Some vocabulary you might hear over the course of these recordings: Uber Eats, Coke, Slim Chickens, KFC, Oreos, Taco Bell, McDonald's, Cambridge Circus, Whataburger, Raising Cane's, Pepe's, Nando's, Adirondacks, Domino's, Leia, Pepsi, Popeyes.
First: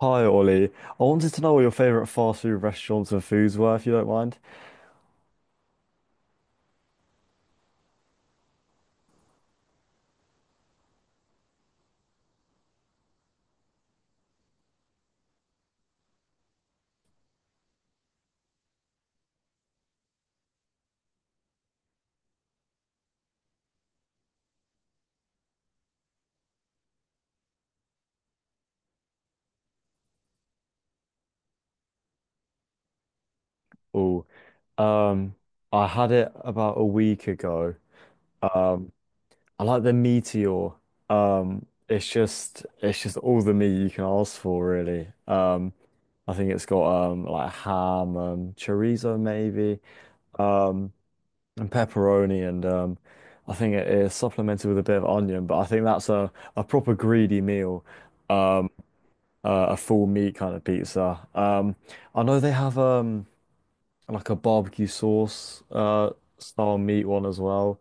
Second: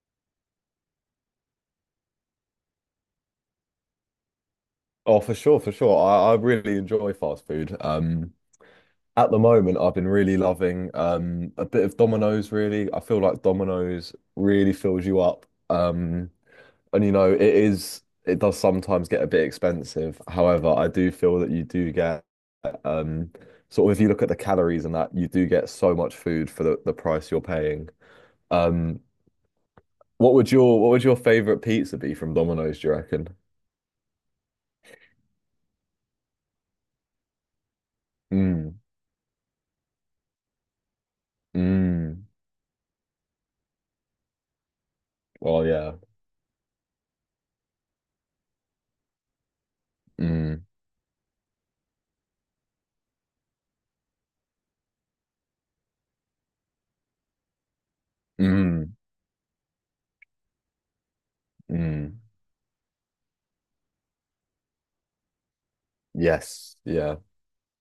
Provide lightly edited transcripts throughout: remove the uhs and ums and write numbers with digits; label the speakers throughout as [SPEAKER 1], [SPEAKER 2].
[SPEAKER 1] Hi Ollie, I wanted to know what your favorite fast food restaurants and foods were, if you don't mind.
[SPEAKER 2] Oh, for sure, for sure. I really enjoy fast food. At the moment, I've been really loving a bit of Domino's, really. I feel like Domino's really fills you up. Um, and you know, it is it does sometimes get a bit expensive. However, I do feel that you do get um sort of if you look at the calories and that, you do get so much food for the price you're paying. Um, what would your favorite pizza be from Domino's, do you reckon?
[SPEAKER 1] Oh, um, I had it about a week ago.
[SPEAKER 2] Mm,
[SPEAKER 1] Um, I like the Meteor. It's
[SPEAKER 2] mm.
[SPEAKER 1] just it's just all the meat you can ask for, really.
[SPEAKER 2] Well, yeah.
[SPEAKER 1] I think it's got like ham, chorizo maybe,
[SPEAKER 2] Mm.
[SPEAKER 1] um, and pepperoni, and I think it is supplemented with a bit of onion. But I think that's a proper greedy meal. Um,
[SPEAKER 2] Mm,
[SPEAKER 1] a full meat kind of pizza.
[SPEAKER 2] mm.
[SPEAKER 1] I know they have like a barbecue sauce
[SPEAKER 2] Yes.
[SPEAKER 1] style meat
[SPEAKER 2] Yeah.
[SPEAKER 1] one as well.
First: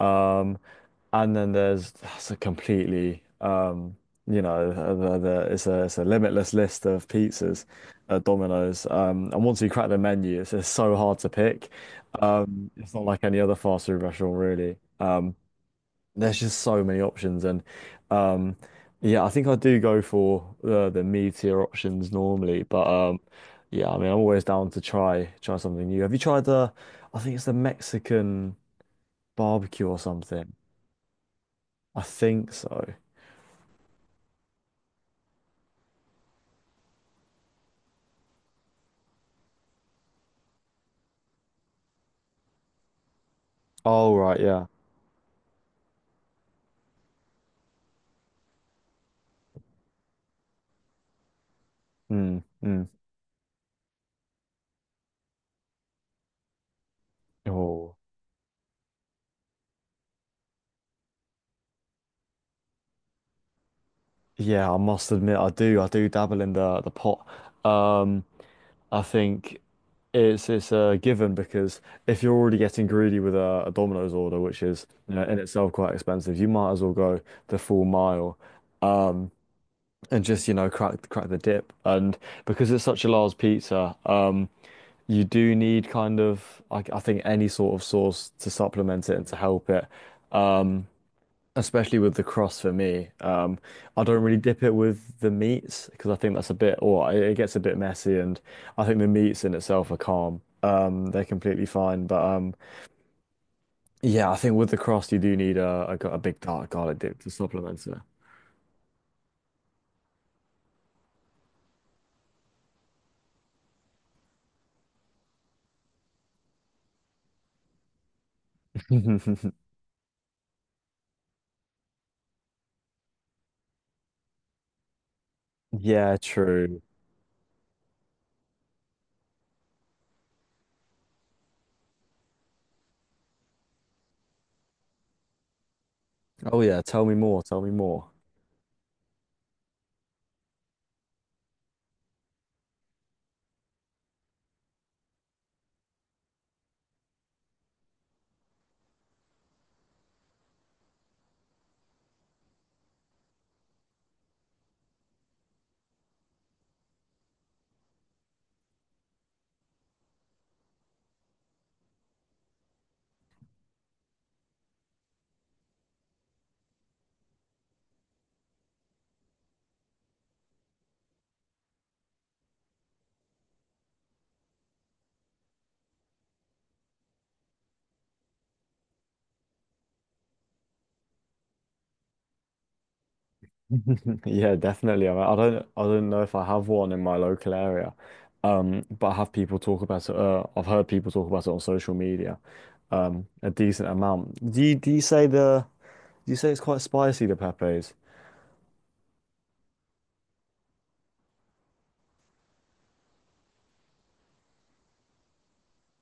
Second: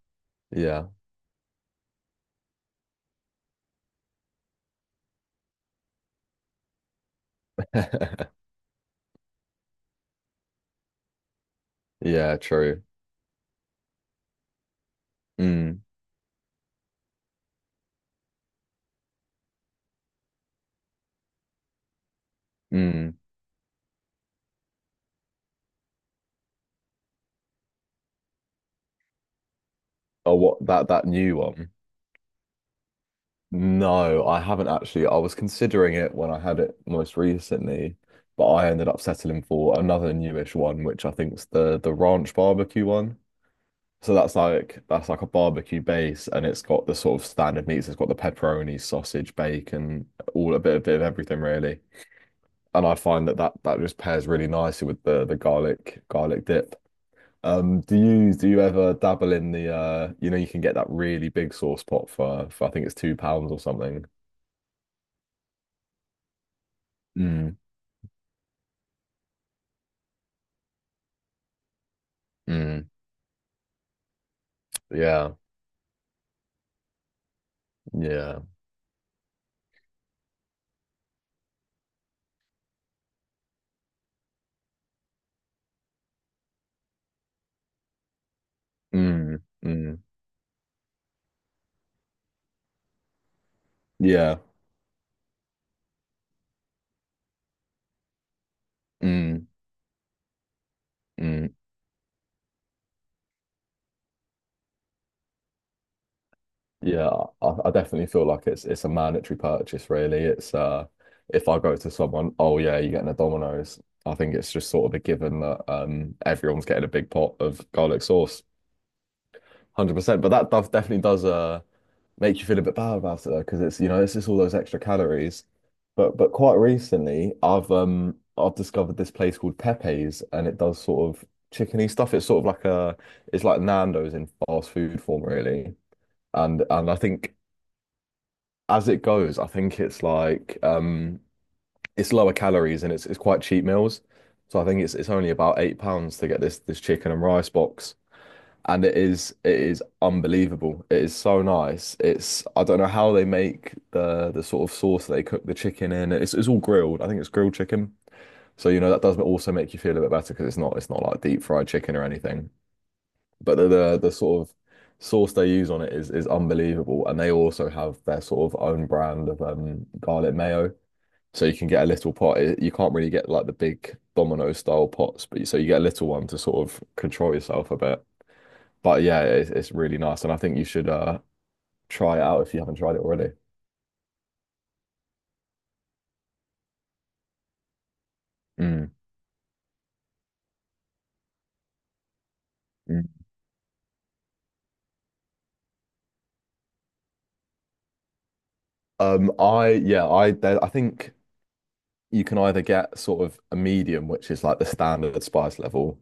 [SPEAKER 1] Um,
[SPEAKER 2] Yeah.
[SPEAKER 1] and then there's That's a completely you know uh, it's a limitless list of pizzas at Domino's. And once you crack the menu, it's so hard to pick.
[SPEAKER 2] Yeah, true.
[SPEAKER 1] It's not like any other fast food restaurant, really.
[SPEAKER 2] Mm,
[SPEAKER 1] There's just so many options, and um, yeah, I think I do go for the mid tier options normally, but
[SPEAKER 2] mm.
[SPEAKER 1] yeah, I mean, I'm always down to try something new. Have you tried the? I think it's the Mexican barbecue or
[SPEAKER 2] Oh,
[SPEAKER 1] something.
[SPEAKER 2] what, that new one?
[SPEAKER 1] I think so.
[SPEAKER 2] No, I haven't actually. I was considering it when I had it most recently, but I ended up settling for another newish one, which I think's the ranch barbecue one. So
[SPEAKER 1] Oh
[SPEAKER 2] that's
[SPEAKER 1] right, yeah.
[SPEAKER 2] like, that's like a barbecue base, and it's got the sort of standard meats. It's got the pepperoni, sausage, bacon, all a bit, of everything really.
[SPEAKER 1] Mm,
[SPEAKER 2] And
[SPEAKER 1] mm.
[SPEAKER 2] I find that just pairs really nicely with the garlic dip.
[SPEAKER 1] Oh
[SPEAKER 2] Do you ever dabble in the you know, you can get that really big sauce pot for I think it's £2 or something.
[SPEAKER 1] yeah, I must admit, I do dabble in the pot.
[SPEAKER 2] Mm,
[SPEAKER 1] Um, I think it's a given because if you're already getting
[SPEAKER 2] mm,
[SPEAKER 1] greedy with a Domino's order, which is, you know,
[SPEAKER 2] yeah,
[SPEAKER 1] in itself quite expensive, you might as well go the full mile,
[SPEAKER 2] yeah,
[SPEAKER 1] um, and just, you know, crack the dip. And because it's such a large pizza, you do need kind of, I think, any sort of sauce to supplement it and to
[SPEAKER 2] mm,
[SPEAKER 1] help it.
[SPEAKER 2] mm,
[SPEAKER 1] Um, Especially with the cross for me. I don't
[SPEAKER 2] yeah,
[SPEAKER 1] really dip it with the meats because I think that's a bit, or it gets a bit messy, and I think the meats
[SPEAKER 2] mm,
[SPEAKER 1] in itself are calm. They're
[SPEAKER 2] mm,
[SPEAKER 1] completely fine, but yeah, I think with the cross you do need a big dark garlic
[SPEAKER 2] yeah.
[SPEAKER 1] dip to
[SPEAKER 2] I
[SPEAKER 1] supplement
[SPEAKER 2] definitely feel like it's a mandatory purchase, really. It's if I go to someone, oh yeah, you're getting a Domino's. I think it's just sort of a given that, everyone's getting a big pot of garlic sauce.
[SPEAKER 1] it.
[SPEAKER 2] 100%, but that does definitely does make you feel a bit bad about it though, because it's it's just all those extra calories.
[SPEAKER 1] Yeah,
[SPEAKER 2] But, quite
[SPEAKER 1] true.
[SPEAKER 2] recently, I've discovered this place called Pepe's, and it does sort of chickeny stuff. It's sort of like a, it's like Nando's in fast food form, really.
[SPEAKER 1] Oh
[SPEAKER 2] And,
[SPEAKER 1] yeah,
[SPEAKER 2] I
[SPEAKER 1] tell me
[SPEAKER 2] think
[SPEAKER 1] more. Tell me more.
[SPEAKER 2] as it goes, I think it's like, it's lower calories, and it's quite cheap meals. So I think it's only about £8 to get this chicken and rice box, and it is unbelievable. It is so nice. It's, I don't know how they make the sort of sauce they cook the chicken in. It's all grilled. I think it's grilled chicken. So you know that does also make you feel a bit better because it's not like deep fried chicken or anything. But the sort of sauce they use on it is unbelievable. And they also have their sort of own brand of garlic mayo. So you can get a little pot. It- You can't really get like the big Domino style pots, but you- so you get a little one to sort of control yourself a bit. But yeah, it's really nice, and I think you should try it out if you haven't tried it already.
[SPEAKER 1] Yeah, definitely. I mean, I don't know if I have one in my local area,
[SPEAKER 2] Mm.
[SPEAKER 1] but I have people talk about it. I've heard people talk about it on social media,
[SPEAKER 2] Mm.
[SPEAKER 1] a decent amount. Do you say do you say it's quite spicy, the pepes?
[SPEAKER 2] I yeah, I there, I think you can either get sort of a medium, which is like the standard spice level,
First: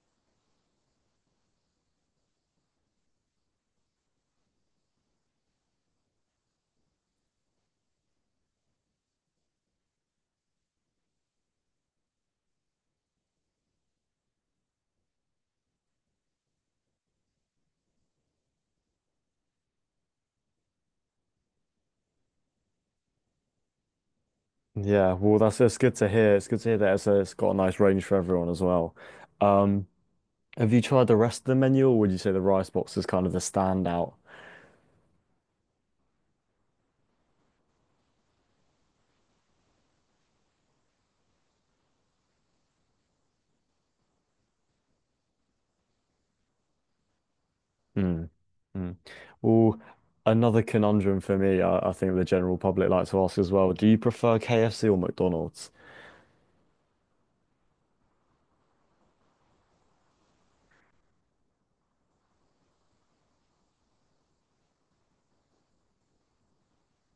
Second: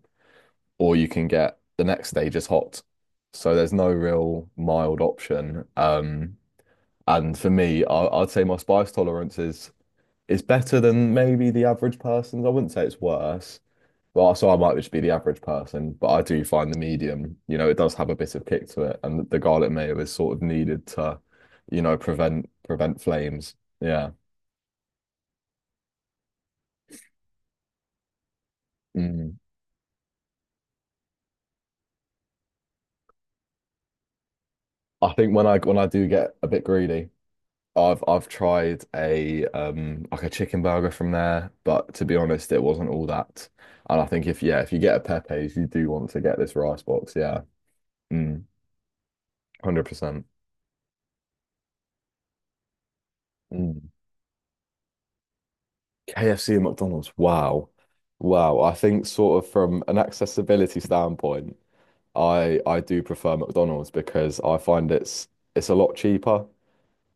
[SPEAKER 2] or you can get the next stage is hot. So there's no real mild option. And for me, I'd say my spice tolerance is better than maybe the average person's. I wouldn't say it's worse. Well, so I might just be the average person, but I do find the medium, you know, it does have a bit of kick to it, and the garlic mayo is sort of needed to, you know, prevent flames. Yeah.
[SPEAKER 1] Yeah, well, that's it's good to hear. It's good to hear that it's got a nice range for everyone as well.
[SPEAKER 2] Mm.
[SPEAKER 1] Um, have you tried the rest of the menu, or would you say the rice box is kind of the standout?
[SPEAKER 2] I think when I do get a bit greedy, I've tried a like a chicken burger from there, but to be honest, it wasn't all that. And I think, if you get a Pepe's, you do want to get this rice box. Yeah.
[SPEAKER 1] Mm,
[SPEAKER 2] Mm.
[SPEAKER 1] mm. Well,
[SPEAKER 2] 100%.
[SPEAKER 1] another conundrum for me, I think the general public like to ask as well.
[SPEAKER 2] Mm.
[SPEAKER 1] Do you prefer KFC or McDonald's?
[SPEAKER 2] KFC and McDonald's. Wow. Wow. I think sort of from an accessibility standpoint, I do prefer McDonald's because I find it's a lot cheaper,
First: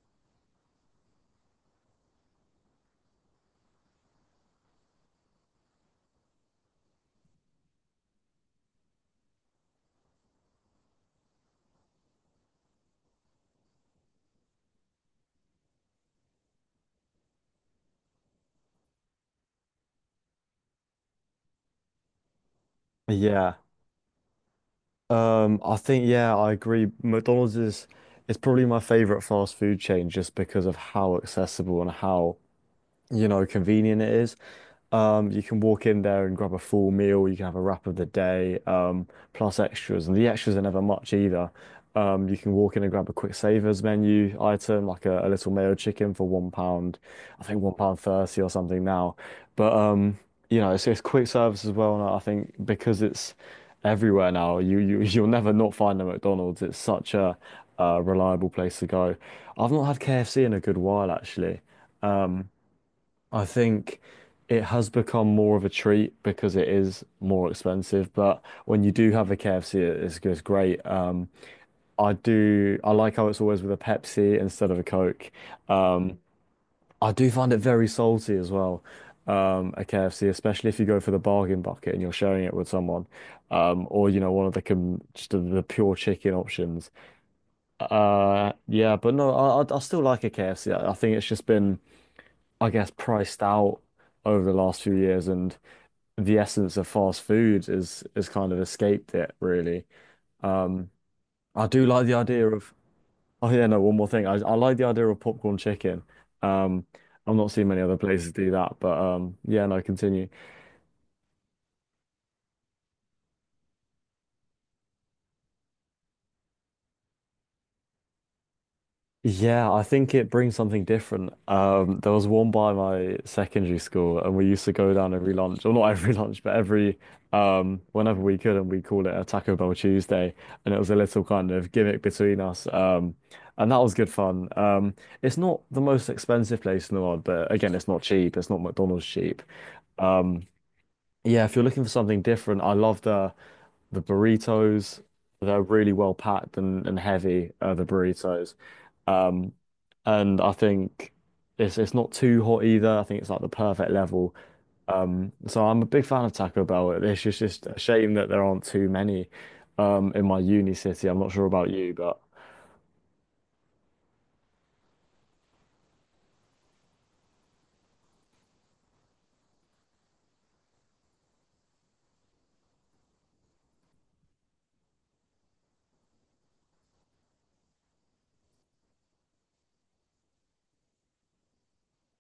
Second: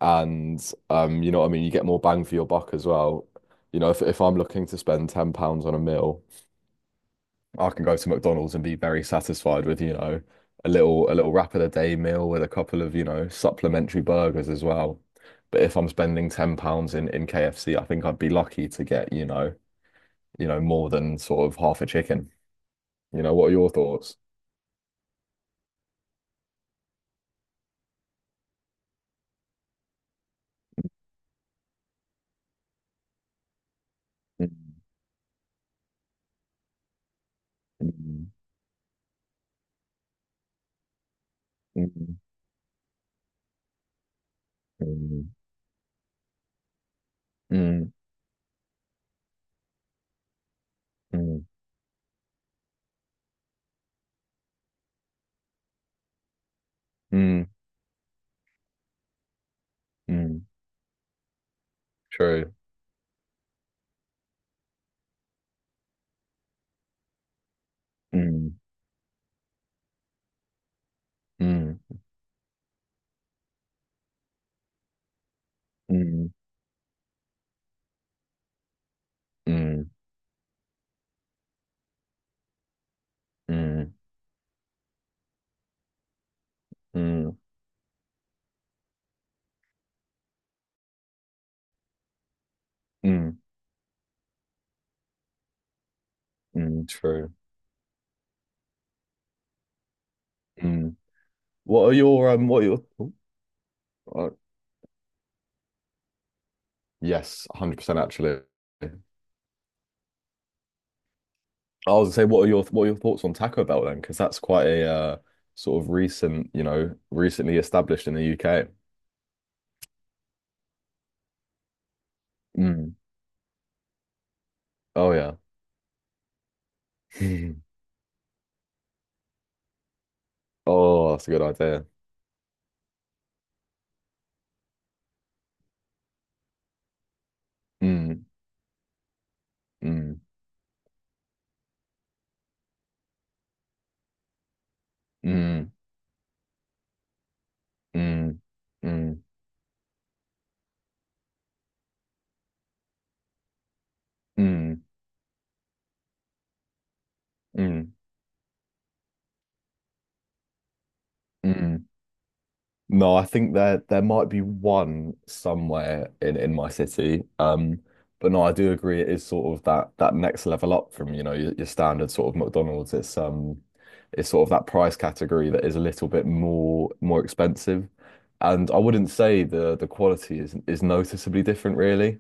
[SPEAKER 2] and you know what I mean, you get more bang for your buck as well. You know, if I'm looking to spend £10 on a meal, I can go to McDonald's and be very satisfied with, you know, a little wrap of the day meal with a couple of, you know, supplementary burgers as well. But if I'm spending £10 in KFC, I think I'd be lucky to get, you know, more than sort of half a chicken. You know, what are
[SPEAKER 1] Yeah.
[SPEAKER 2] your thoughts?
[SPEAKER 1] I think, yeah, I agree. McDonald's is probably my favorite fast food chain just because of how accessible and how, you know, convenient it is. You can walk in there and grab a full meal. You can have a wrap of the
[SPEAKER 2] Mm,
[SPEAKER 1] day, plus extras, and the extras are never much either.
[SPEAKER 2] mm,
[SPEAKER 1] You can walk in and grab a quick savers menu item, like a
[SPEAKER 2] mm,
[SPEAKER 1] little mayo chicken for £1, I think one
[SPEAKER 2] mm,
[SPEAKER 1] pound thirty or something now. But you know, it's quick
[SPEAKER 2] mm,
[SPEAKER 1] service as well, and I think because it's everywhere now, you you'll never not find a McDonald's. It's such
[SPEAKER 2] mm,
[SPEAKER 1] a reliable place to go. I've not had
[SPEAKER 2] mm.
[SPEAKER 1] KFC in a good while, actually.
[SPEAKER 2] True.
[SPEAKER 1] I think it has become more of a treat because it is more expensive. But
[SPEAKER 2] Mm,
[SPEAKER 1] when you do have a KFC, it's great.
[SPEAKER 2] mm,
[SPEAKER 1] I do. I like how it's always with a Pepsi instead of a Coke. Um,
[SPEAKER 2] mm,
[SPEAKER 1] I do find it very salty as well. A
[SPEAKER 2] mm,
[SPEAKER 1] KFC, especially if you go for the bargain bucket and you're sharing it with someone,
[SPEAKER 2] mm,
[SPEAKER 1] or, you know, one of the com just the pure chicken options.
[SPEAKER 2] mm,
[SPEAKER 1] Yeah, but no, I still like a KFC. I think it's just been, I guess,
[SPEAKER 2] mm,
[SPEAKER 1] priced out over the last few years and the essence
[SPEAKER 2] mm.
[SPEAKER 1] of fast
[SPEAKER 2] True.
[SPEAKER 1] food is kind of escaped it, really. Um
[SPEAKER 2] Mm.
[SPEAKER 1] I do like the idea
[SPEAKER 2] What are
[SPEAKER 1] of
[SPEAKER 2] your?
[SPEAKER 1] oh yeah, no one more thing,
[SPEAKER 2] Uh,
[SPEAKER 1] I like the idea of popcorn chicken. Um I'm
[SPEAKER 2] yes,
[SPEAKER 1] not
[SPEAKER 2] one
[SPEAKER 1] seeing
[SPEAKER 2] hundred
[SPEAKER 1] many other
[SPEAKER 2] percent.
[SPEAKER 1] places
[SPEAKER 2] Actually,
[SPEAKER 1] do that,
[SPEAKER 2] I
[SPEAKER 1] but yeah, no, continue.
[SPEAKER 2] was gonna say, what are your thoughts on Taco Bell then? Because that's quite a, sort of recent, you know, recently established in the UK.
[SPEAKER 1] Yeah, I think it brings something different. There was one by
[SPEAKER 2] Mm.
[SPEAKER 1] my secondary school, and we used to go down
[SPEAKER 2] Oh
[SPEAKER 1] every
[SPEAKER 2] yeah.
[SPEAKER 1] lunch, or not every lunch, but every whenever we could, and we call it a Taco Bell Tuesday, and it was a
[SPEAKER 2] Oh,
[SPEAKER 1] little
[SPEAKER 2] that's a good
[SPEAKER 1] kind of
[SPEAKER 2] idea.
[SPEAKER 1] gimmick between us, and that was good fun. It's not the most expensive place in the world, but again, it's not
[SPEAKER 2] Hum,
[SPEAKER 1] cheap. It's not McDonald's cheap.
[SPEAKER 2] mm,
[SPEAKER 1] Um, yeah, if you're looking for something different, I love the burritos. They're
[SPEAKER 2] mm,
[SPEAKER 1] really well packed and heavy, the
[SPEAKER 2] mm,
[SPEAKER 1] burritos.
[SPEAKER 2] mm,
[SPEAKER 1] Um, and I think it's not too hot either. I think it's like the perfect level.
[SPEAKER 2] mm,
[SPEAKER 1] So I'm a big fan of Taco Bell. Just a
[SPEAKER 2] mm,
[SPEAKER 1] shame that there aren't too many in my uni city. I'm not sure about
[SPEAKER 2] mm.
[SPEAKER 1] you, but
[SPEAKER 2] No, I think there, might be one somewhere in my city. But no, I do agree it is sort of that next level up from, you know, your standard sort of McDonald's. It's, it's sort of that price category that is a little bit more expensive. And I wouldn't say the quality is noticeably different really.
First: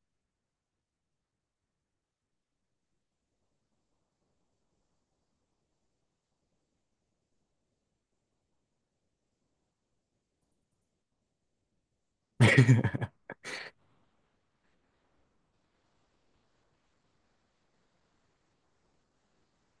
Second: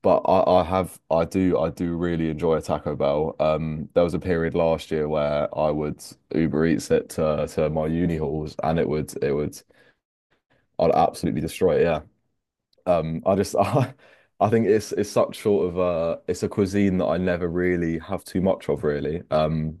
[SPEAKER 2] But I do really enjoy a Taco Bell. There was a period last year where I would Uber Eats it to my uni halls, and it would, I'd absolutely destroy it. Yeah. I just I think it's such sort of it's a cuisine that I never really have too much of really.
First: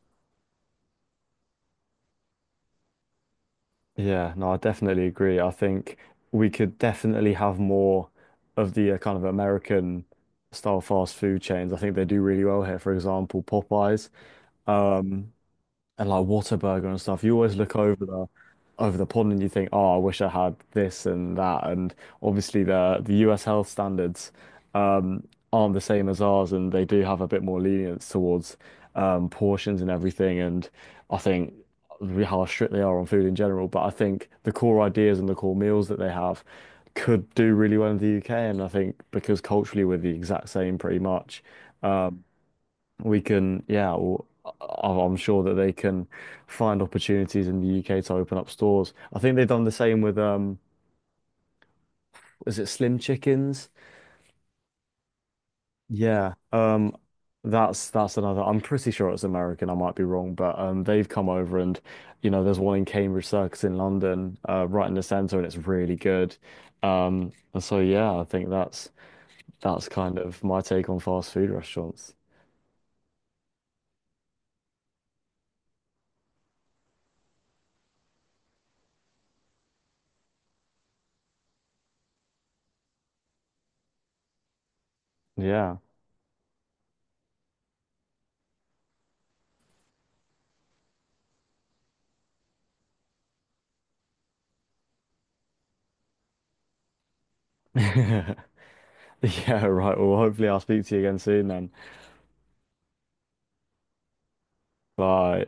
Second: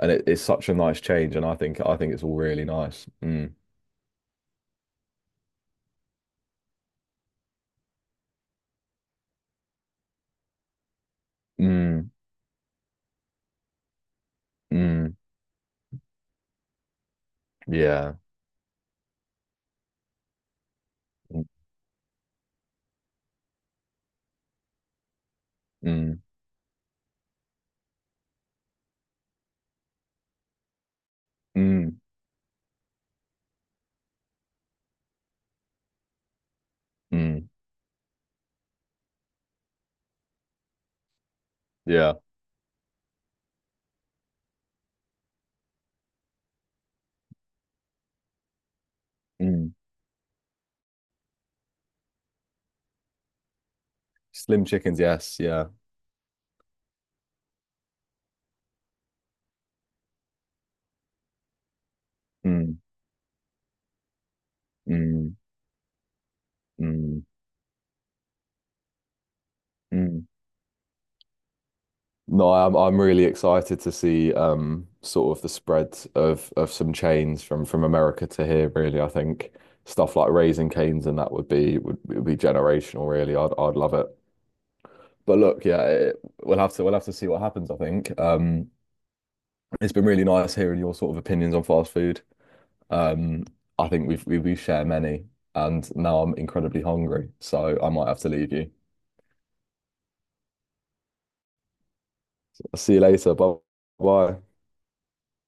[SPEAKER 2] And it's such a nice change, and I think it's all really nice. Mm,
[SPEAKER 1] yeah, no, I definitely agree. I think we could definitely have more of the kind of American style fast food chains. I think they
[SPEAKER 2] mm,
[SPEAKER 1] do really well here. For example, Popeyes.
[SPEAKER 2] mm,
[SPEAKER 1] Um, and like Whataburger and stuff, you always look
[SPEAKER 2] yeah.
[SPEAKER 1] over the pond and you think, oh, I wish I had this and
[SPEAKER 2] Mm,
[SPEAKER 1] that. And obviously the US health standards um, aren't the same
[SPEAKER 2] mm,
[SPEAKER 1] as ours, and they do have a bit more lenience towards portions and everything. And I think
[SPEAKER 2] mm,
[SPEAKER 1] how strict they are on food in general, but I think the core ideas and the core meals that they have could
[SPEAKER 2] mm,
[SPEAKER 1] do really well in the UK. And I think because culturally we're the exact same, pretty much.
[SPEAKER 2] yeah.
[SPEAKER 1] um, we can, yeah, I'm sure that they can find opportunities in the UK to open up stores. I think they've done
[SPEAKER 2] Mm.
[SPEAKER 1] the same with is it Slim Chickens?
[SPEAKER 2] Slim chickens, yes, yeah.
[SPEAKER 1] Yeah, that's another. I'm pretty sure it's American. I might be wrong, but they've come over and, you know, there's one
[SPEAKER 2] Mm.
[SPEAKER 1] in Cambridge Circus in London, right in the
[SPEAKER 2] Mm,
[SPEAKER 1] centre, and it's really good.
[SPEAKER 2] mm,
[SPEAKER 1] And so yeah, I think that's kind
[SPEAKER 2] mm.
[SPEAKER 1] of my take on fast food restaurants.
[SPEAKER 2] No, I'm really excited to see sort of the spread of some chains from, America to here, really. I think stuff like Raising Cane's and that would be, would be generational, really. I'd love it. But look,
[SPEAKER 1] Yeah.
[SPEAKER 2] yeah, it, we'll have to, see what happens, I think. Um, it's been really nice hearing your sort of opinions on fast food. Um, I think we share many, and now I'm incredibly hungry, so I might have to leave you.
[SPEAKER 1] Yeah, right. Well, hopefully I'll speak to you again soon then.
[SPEAKER 2] I'll see you later. Bye bye.
[SPEAKER 1] Bye.